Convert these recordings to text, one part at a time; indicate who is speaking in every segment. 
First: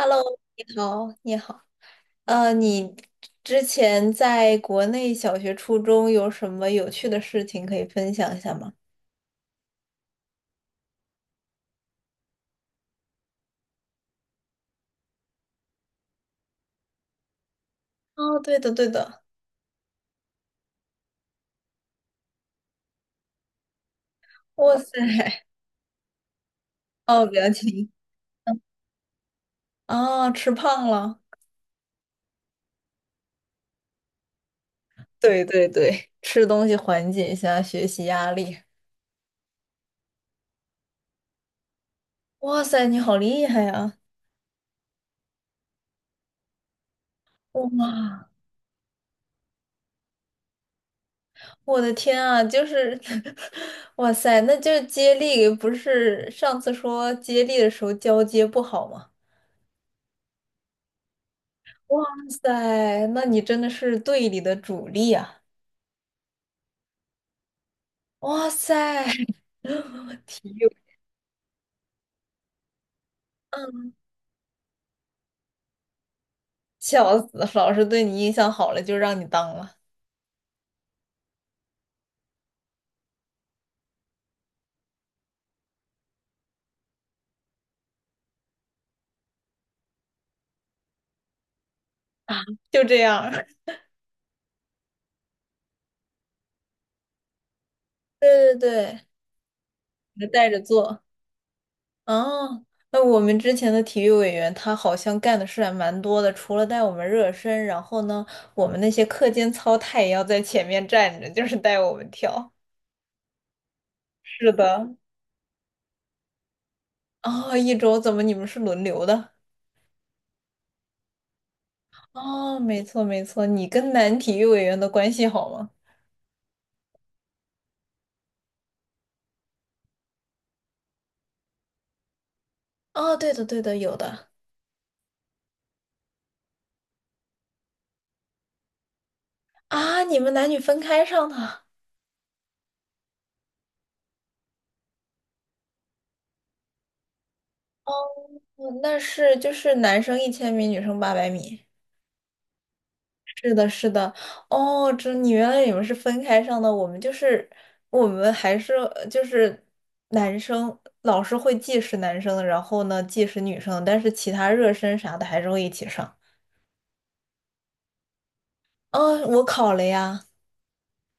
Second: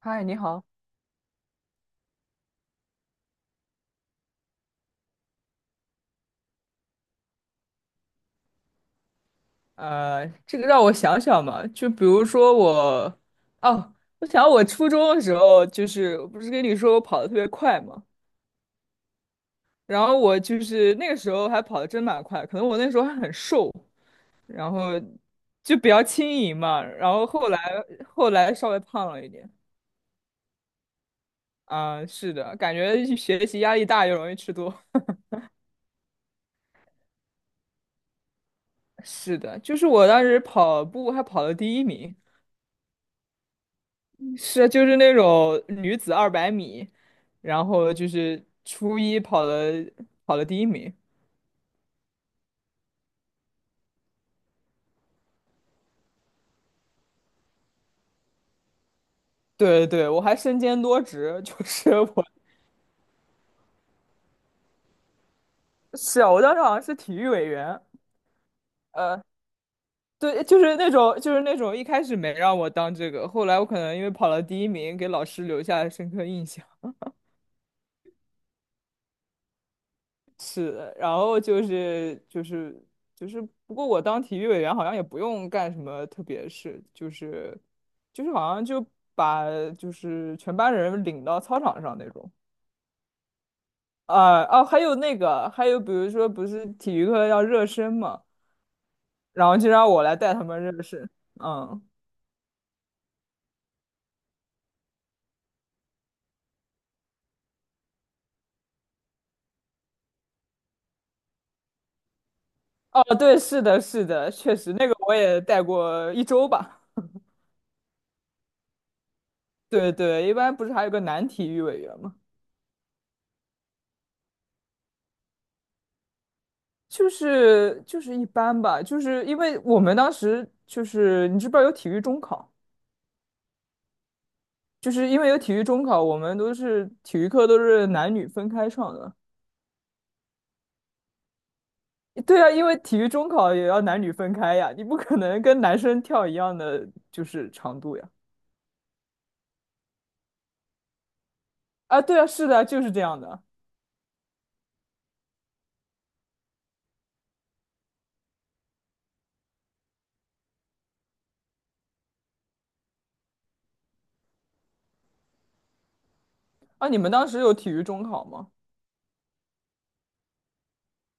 Speaker 1: 嗨，你 好，
Speaker 2: 你好，你好。你之前在国内小学、初中有什么有趣的事情可以分享一下吗？
Speaker 1: 这个让我想想嘛，就比如说哦，我想我初中的时候，就是我不是跟你说我跑得特别快嘛，
Speaker 2: 哦，对的，对的。
Speaker 1: 然后我就是那个时候还跑得真蛮快，可能我那时候还很瘦，然
Speaker 2: 哇
Speaker 1: 后
Speaker 2: 塞，
Speaker 1: 就比较轻盈嘛，然后
Speaker 2: 哦，不要
Speaker 1: 后来稍微胖了一点，
Speaker 2: 哦，吃胖了。
Speaker 1: 啊、是的，感觉学习压力大又容易吃多，
Speaker 2: 对对对，吃东西缓解一下学习压力。
Speaker 1: 是的，就是我当时跑步还跑了第一名。
Speaker 2: 哇塞，你好厉害呀！
Speaker 1: 是就是那种女子200米，然后就
Speaker 2: 哇，
Speaker 1: 是初一跑了第一名。
Speaker 2: 我的天啊，就是，哇塞，那就是接力，不是上次说接力的时候交接不好吗？
Speaker 1: 对对，对，我还身兼多职，就是
Speaker 2: 哇
Speaker 1: 我
Speaker 2: 塞，那你真的是队里的主力啊！
Speaker 1: 是啊，我当时好像是体育委员。
Speaker 2: 哇塞，
Speaker 1: 对，
Speaker 2: 体
Speaker 1: 就
Speaker 2: 育，
Speaker 1: 是那种就是那种一开始没让我当这个，后来我可
Speaker 2: 嗯，
Speaker 1: 能因为跑了第一名，给老师留下了深刻印象。
Speaker 2: 笑死了老师对你印象好了就让你当了，
Speaker 1: 是的，然后就是，不过我当体育委员好像也不用干什么特别事，就是好像就把全班人领到操场上那种。
Speaker 2: 就这样儿
Speaker 1: 啊哦，还有那个，还有比如说不是体育课要热身嘛，
Speaker 2: 对对对，
Speaker 1: 然后就让我来
Speaker 2: 你
Speaker 1: 带他
Speaker 2: 带着
Speaker 1: 们热
Speaker 2: 做。
Speaker 1: 身。嗯，
Speaker 2: 哦，那我们之前的体育委员他好像干的事还蛮多的，除了带我们热身，然后呢，我们那些课间操他也要在前面站着，就是带我们跳。
Speaker 1: 哦对，是的，是的，
Speaker 2: 是
Speaker 1: 确实那个
Speaker 2: 的。
Speaker 1: 我也带过1周吧。
Speaker 2: 哦，一周怎么你们是轮流的？
Speaker 1: 对对，一般不是还有个男体育委员吗？
Speaker 2: 哦，没错没错，你跟男体育委员的关系好吗？
Speaker 1: 就是一般吧，就是因为我们当时就是你知不知道有体育中考，
Speaker 2: 哦，对的对的，有的
Speaker 1: 就是因为有体育中考，我们都是体育课都是男女分开上的。
Speaker 2: 啊，你们男女分开上的，
Speaker 1: 对啊，因为体育中考也要男女分开呀，你不可能跟男生跳一样的就是长
Speaker 2: 哦，
Speaker 1: 度呀。
Speaker 2: 那是就是男生1000米，女生八百米，
Speaker 1: 啊，对啊，是的，就是这样的。
Speaker 2: 是的是的，哦，这你原来你们是分开上的，我们就是男生，老师会计时男生，然后呢计时女生，但是其他热身啥的还是会一起上。
Speaker 1: 啊，你们当时有体育中考吗？
Speaker 2: 哦，我考了呀。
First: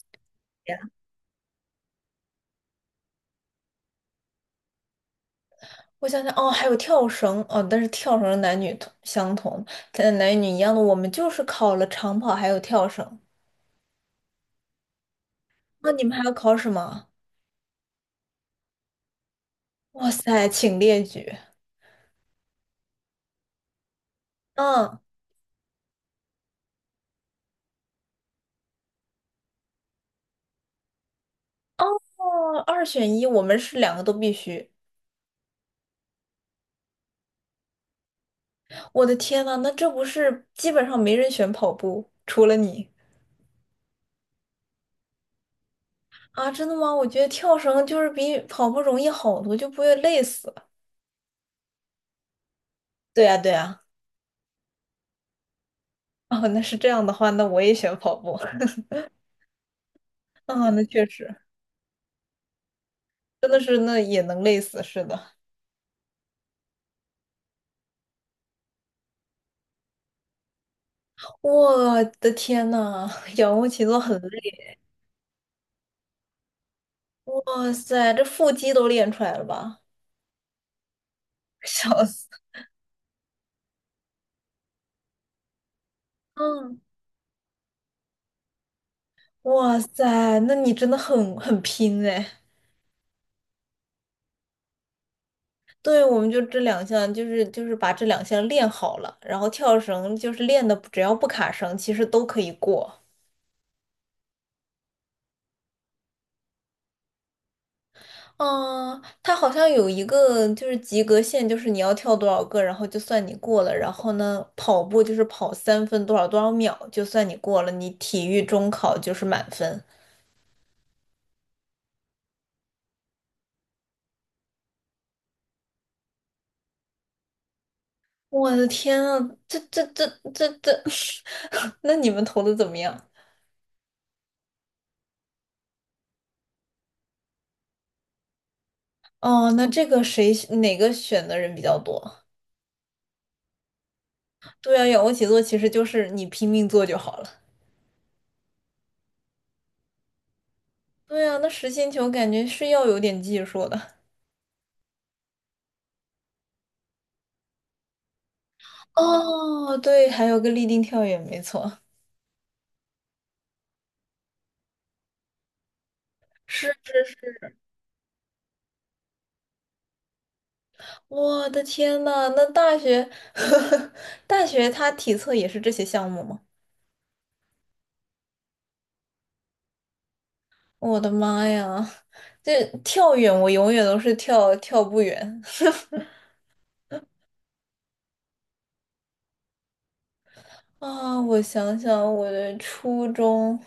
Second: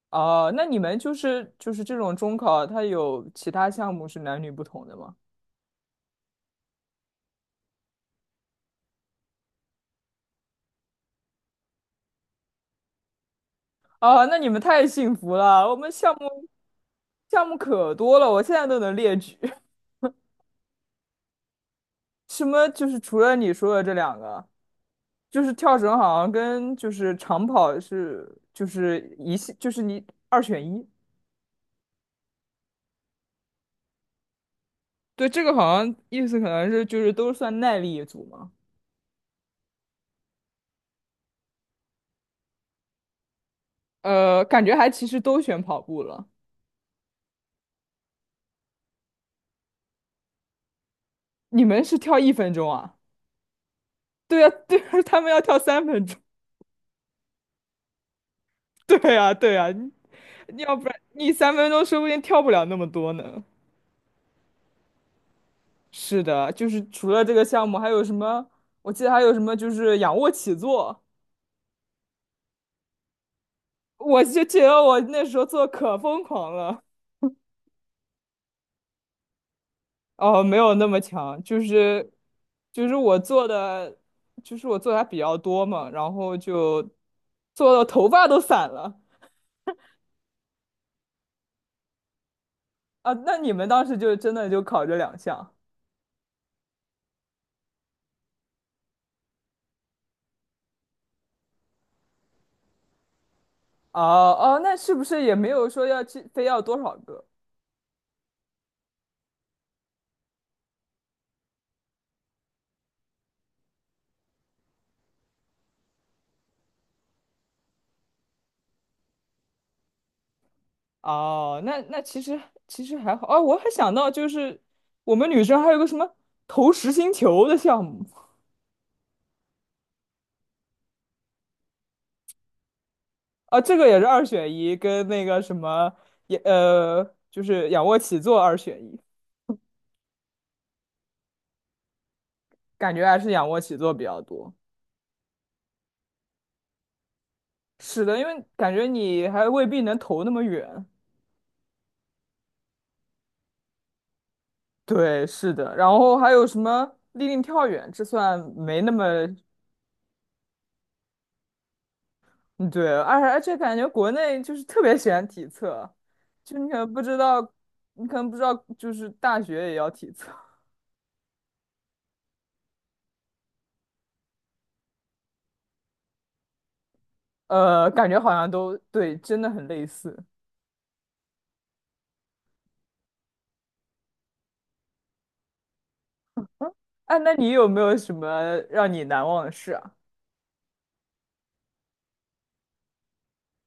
Speaker 1: 啊，那你们就是这种中考，它有其他项目是男女不同的吗？
Speaker 2: 我想想，哦，还有跳绳，哦，但是跳绳男女同相同，男女一样的，我们就是考了长跑还有跳绳。
Speaker 1: 啊，那你们太幸福了，我
Speaker 2: 那
Speaker 1: 们
Speaker 2: 你
Speaker 1: 项
Speaker 2: 们还要
Speaker 1: 目。
Speaker 2: 考什么？
Speaker 1: 项目可多了，我现在都能列举。
Speaker 2: 哇塞，请列举。
Speaker 1: 什么就是除了你说的这两个，
Speaker 2: 嗯，
Speaker 1: 就是跳绳好像跟就是长跑是就是就是你二选一。
Speaker 2: 哦，二选一，我们是两个都必须。
Speaker 1: 对，这个好像意思可能是就是都算耐力一组嘛。
Speaker 2: 我的天呐，那这不是基本上没人选跑步，除了你
Speaker 1: 呃，感觉还其实都选跑步了。
Speaker 2: 啊？真的吗？我觉得跳绳就是比跑步容易好多，就不会累死。
Speaker 1: 你们是跳1分钟啊？
Speaker 2: 对呀，对呀。
Speaker 1: 对呀，对呀，他们要跳三分钟。
Speaker 2: 哦，那是这样的话，那我也选跑步。
Speaker 1: 对呀，对呀，你
Speaker 2: 啊，
Speaker 1: 要
Speaker 2: 那
Speaker 1: 不然
Speaker 2: 确
Speaker 1: 你
Speaker 2: 实，
Speaker 1: 三分钟说不定跳不了那么多呢。
Speaker 2: 真的是那也能累死，是的。
Speaker 1: 是的，就是除了这个项目，还有什么？我记得还有什么，就是仰卧起坐，
Speaker 2: 我的天呐，仰卧起坐很
Speaker 1: 我就觉
Speaker 2: 累，
Speaker 1: 得我那时候做可疯狂了。
Speaker 2: 哇塞，这腹肌都练出来了吧？
Speaker 1: 哦，没有那么强，就
Speaker 2: 笑
Speaker 1: 是
Speaker 2: 死！
Speaker 1: 就是我做的，就是我做的还比较多嘛，然后
Speaker 2: 嗯，
Speaker 1: 就做到头发都散了
Speaker 2: 哇塞，那你真的很拼哎。
Speaker 1: 啊。那你们当时就真的就考这两项？
Speaker 2: 对，我们就这两项，就是把这两项练好了，然后跳绳就是练的，只要不卡绳，其实都可以过。
Speaker 1: 哦哦，那是不是也没有说要去非要多少个？
Speaker 2: 嗯，它好像有一个就是及格线，就是你要跳多少个，然后就算你过了。然后呢，跑步就是跑三分多少多少秒，就算你过了。你体育中考就是满分。
Speaker 1: 哦，那其实还好啊，我还想到就是我们女生还有个什么投实心球的项目
Speaker 2: 我的天啊，这这这这，那你们投的怎么样？
Speaker 1: 啊，这个也是二选一，跟那个什么也就是仰卧起坐二选一，
Speaker 2: 哦，那这个谁哪个选的人比较多？
Speaker 1: 感觉还是仰卧起坐比较多。
Speaker 2: 对啊，仰卧起坐其实就是你拼命做就好了。
Speaker 1: 是的，因为感觉你还未必能投那么远。
Speaker 2: 对啊，那实心球感觉是要有点技术的。
Speaker 1: 对，是的。然后还有什么立定跳远，这算没那么
Speaker 2: 哦，对，还有个立定跳远，没错。
Speaker 1: 嗯对，而且感觉国内就是特别喜欢体测，就
Speaker 2: 是
Speaker 1: 你可能不
Speaker 2: 是
Speaker 1: 知
Speaker 2: 是，
Speaker 1: 道，你可能不知道，就是大学也要体测，
Speaker 2: 我的天呐，那大学，大学它体测也是这些项目吗？
Speaker 1: 感觉好像都对，真的很类似。
Speaker 2: 我的妈呀，这跳远我永远都是跳不远。
Speaker 1: 哎，那你有没有什么让你难忘的事啊？
Speaker 2: 啊，我想想，我的初中，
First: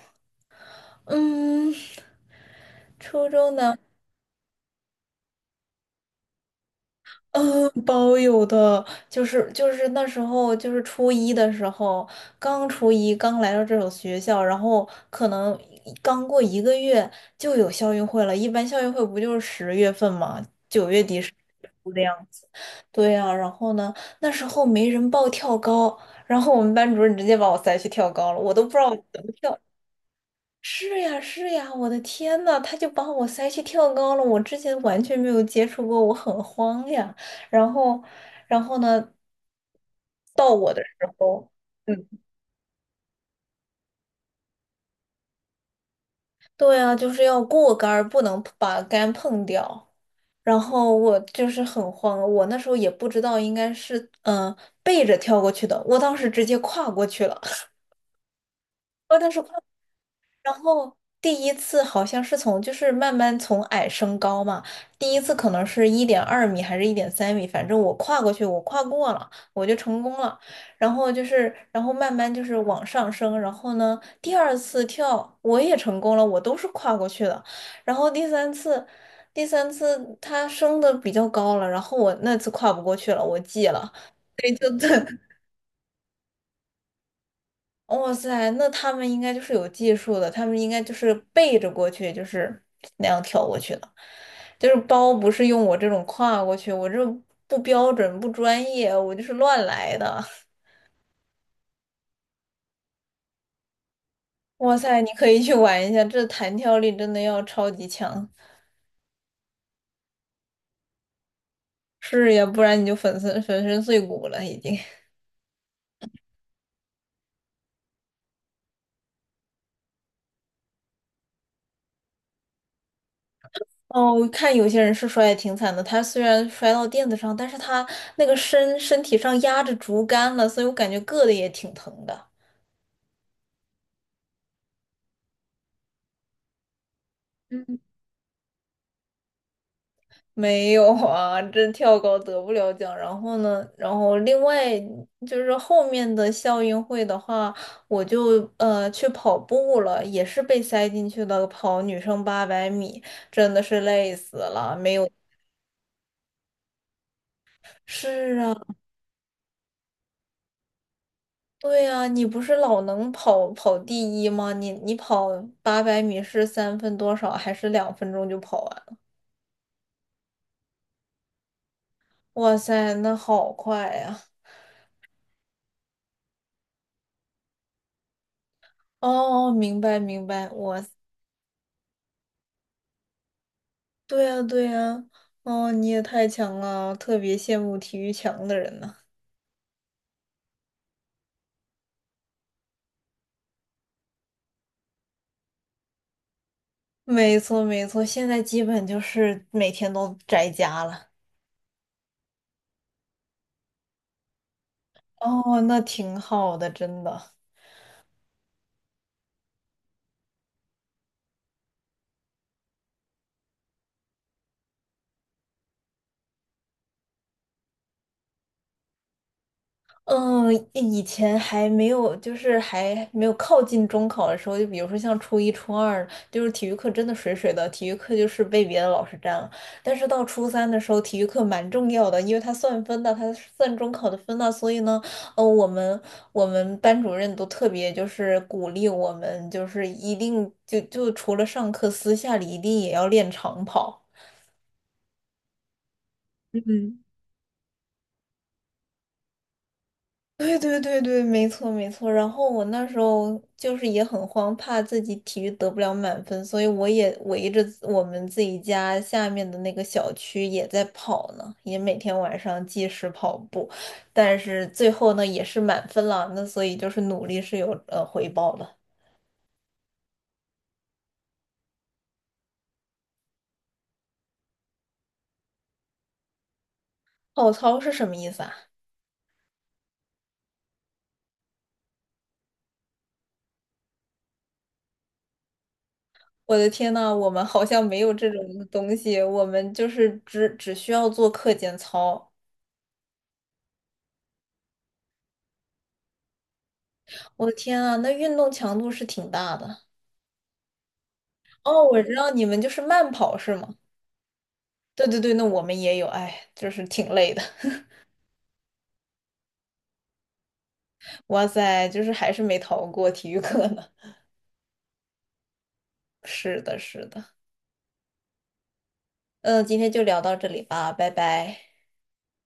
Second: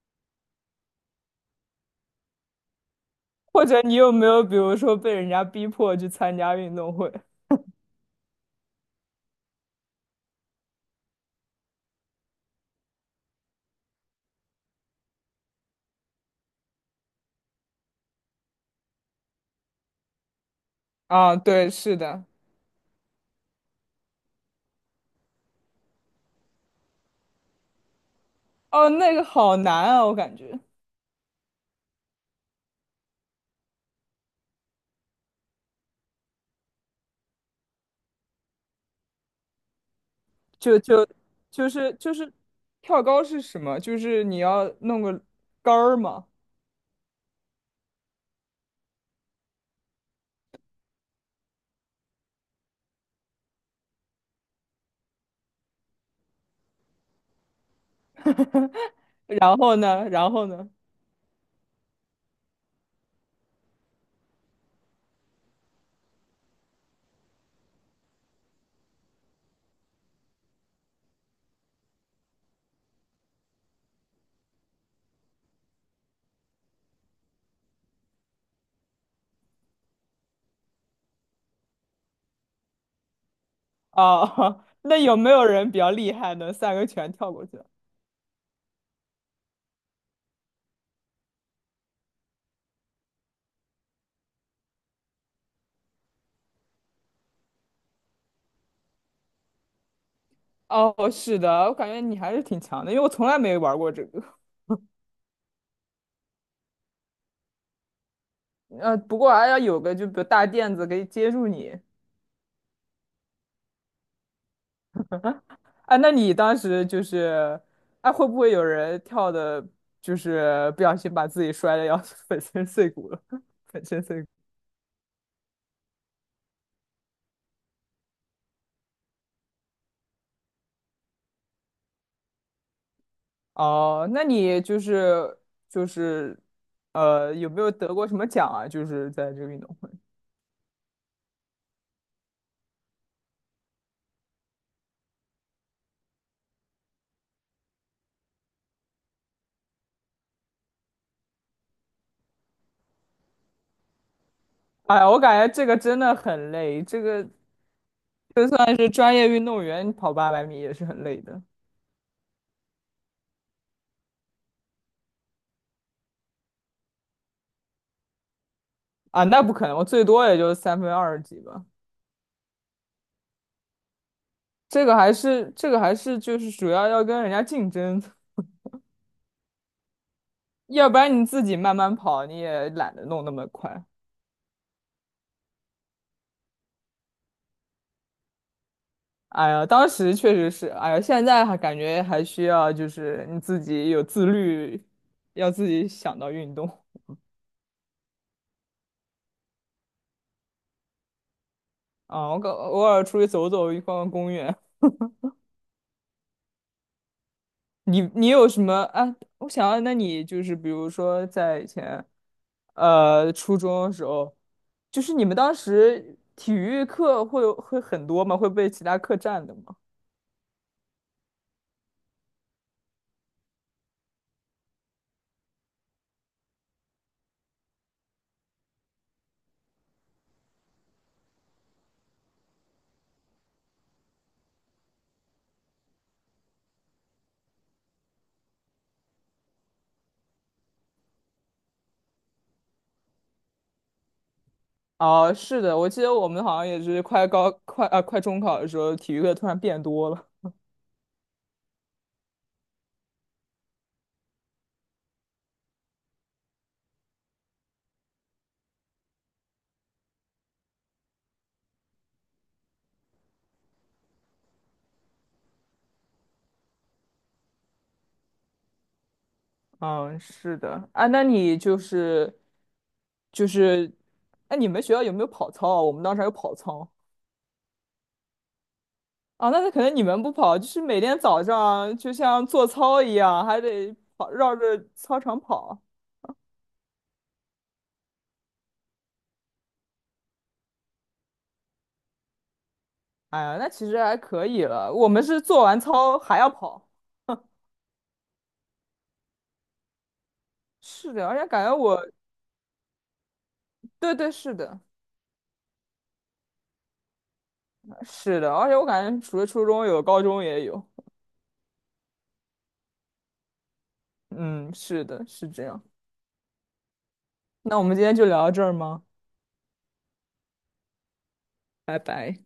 Speaker 2: 嗯，初中
Speaker 1: 或
Speaker 2: 呢，
Speaker 1: 者你有没有比如说被人家逼迫去参加运动会？
Speaker 2: 嗯，包有的，就是那时候就是初一的时候，刚初一刚来到这所学校，然后可能刚过一个月就有校运会了，一般校运会不就是10月份嘛，9月底十
Speaker 1: 啊，
Speaker 2: 月
Speaker 1: 对，
Speaker 2: 初
Speaker 1: 是
Speaker 2: 的
Speaker 1: 的。
Speaker 2: 样子。对呀，然后呢，那时候没人报跳高，然后我们班主任直接把我塞去跳高了，我都不知道
Speaker 1: 哦，
Speaker 2: 我
Speaker 1: 那
Speaker 2: 怎
Speaker 1: 个
Speaker 2: 么跳。
Speaker 1: 好难啊，我感觉，
Speaker 2: 是呀，是呀，我的天呐，他就把我塞去跳高了，我之前完全没有接触过，我很慌呀。然后，然后呢，到我
Speaker 1: 就
Speaker 2: 的时
Speaker 1: 就
Speaker 2: 候，
Speaker 1: 就是
Speaker 2: 嗯，
Speaker 1: 就是跳高是什么？就是你要弄个杆儿嘛，
Speaker 2: 对啊，就是要过杆儿，不能把杆碰掉。然后我就是很慌，我那时候也不知道应该是嗯、呃背着跳过去的，我当时直接跨过去了，我当时。跨。
Speaker 1: 然后呢，然后
Speaker 2: 然
Speaker 1: 呢？
Speaker 2: 后第一次好像是从就是慢慢从矮升高嘛，第一次可能是1.2米还是1.3米，反正我跨过去，我跨过了，我就成功了。然后就是，然后慢慢就是往上升，然后呢，第二次跳我也成功了，我都是跨过去的。然后第三次它升的比较高了，然后我那次跨不过去了，我记了，对，
Speaker 1: 哦，
Speaker 2: 就 对，
Speaker 1: 那有没有人比较厉害，能三个全跳过去？
Speaker 2: 哇塞，那他们应该就是有技术的，他们应该就是背着过去，就是那样跳过去的，就是包不是用我这种跨过去，我这不标准不专业，我就是乱来的。
Speaker 1: 哦，是的，我感觉你还是挺强的，因为我从来没玩过这个。
Speaker 2: 哇塞，你可以去玩一下，这弹跳力真的要超级强，
Speaker 1: 不过还要有个就比如大垫子可以接住你。
Speaker 2: 是呀，不然你就粉身碎骨了已经。
Speaker 1: 哎，那你当时就是，哎，会不会有人跳的，就是不小心把自己摔的要 粉身碎骨了？粉身
Speaker 2: 哦，
Speaker 1: 碎
Speaker 2: 我
Speaker 1: 骨。
Speaker 2: 看有些人是摔的挺惨的，他虽然摔到垫子上，但是他那个身体上压着竹竿了，所以我感觉硌的也挺疼的。
Speaker 1: 哦，那你就是就是，有没有得过什么奖啊？就是在这个运动会。
Speaker 2: 没有啊，这跳高得不了奖。然后呢，然后另外就是后面的校运会的话，我就去跑步了，也是被塞进去的，跑女生八百米，真的是累死了，没
Speaker 1: 哎
Speaker 2: 有。
Speaker 1: 呀，我感觉这个真的很累，这个。
Speaker 2: 是
Speaker 1: 就
Speaker 2: 啊，
Speaker 1: 算是专业运动员跑800米也是很累的
Speaker 2: 对啊，你不是老能跑第一吗？你跑八百米是三分多少，还是2分钟就跑完了
Speaker 1: 啊，那不可能，我最多也就3分20几吧。
Speaker 2: 哇塞，那好快呀！
Speaker 1: 这个还是就是主要要跟人家竞争，
Speaker 2: 哦，明白明白，我。
Speaker 1: 要不然你自己慢慢跑你也懒得弄那么快。
Speaker 2: 对呀，对呀，哦，你也太强了，特别羡慕体育强的人呢。
Speaker 1: 哎呀，当时确实是，哎呀，现在还感觉还需要就是你自己有自律，要自己想到运动
Speaker 2: 没错，没错，现在基本就是每天都宅家了。
Speaker 1: 啊。我偶尔出去走走，逛逛公园，
Speaker 2: 哦，那挺好的，真的。
Speaker 1: 你有什么啊？我想要，那你就是比如说在以前，初中的时候，就是你们当时体育课会有会很多吗？会被其他课占的吗？
Speaker 2: 嗯，以前还没有，就是还没有靠近中考的时候，就比如说像初一、初二，就是体育课真的水水的，体育课就是被别的老师占了。但是到初三的时候，体育课蛮重要的，因为它算分的，它算中考的分的。所以呢，呃，我们我们班主任都特别就是鼓励我们，就是一定就除了上课，私下里一定也要练长跑。
Speaker 1: 哦，是的，我记得我们好像也
Speaker 2: 嗯。
Speaker 1: 是快高快啊快中考的时候，体育课突然变多了。
Speaker 2: 对对对对，没错没错。然后我那时候就是也很慌，怕自己体育得不了满分，所以我也围着我们自己家下面的那个小区也在跑呢，也每天晚上计时跑步。但是最后呢，也是满分了，那所以就是努力是有回报的。
Speaker 1: 嗯，是的啊，那你就是，哎，你们学校有没有跑操啊？我们当时还有跑操。
Speaker 2: 跑操是什么意思啊？
Speaker 1: 啊，那是可能你们不跑，就是每天早上就像做操一样，还得跑，绕着操场跑。
Speaker 2: 我的天呐，我们好像没有这种东西，我们就是只需要做课间操。
Speaker 1: 哎呀，那其实还可以了。我们是做完操还要跑。
Speaker 2: 我的天啊，那运动强度是挺大的。
Speaker 1: 是的，而且感觉
Speaker 2: 哦，我
Speaker 1: 我，
Speaker 2: 知道你们就是慢跑是吗？
Speaker 1: 对对，是的，
Speaker 2: 对对对，那我们也有，哎，就是挺累的。
Speaker 1: 是的，而且我感觉除了初中有，高中也有。
Speaker 2: 哇塞，就是还是没逃过体育课呢。
Speaker 1: 嗯，是的，是这样。
Speaker 2: 是的，是的。
Speaker 1: 那我们今天就聊到这儿吗？
Speaker 2: 嗯，今天就聊到这里吧，拜拜。
Speaker 1: 拜拜。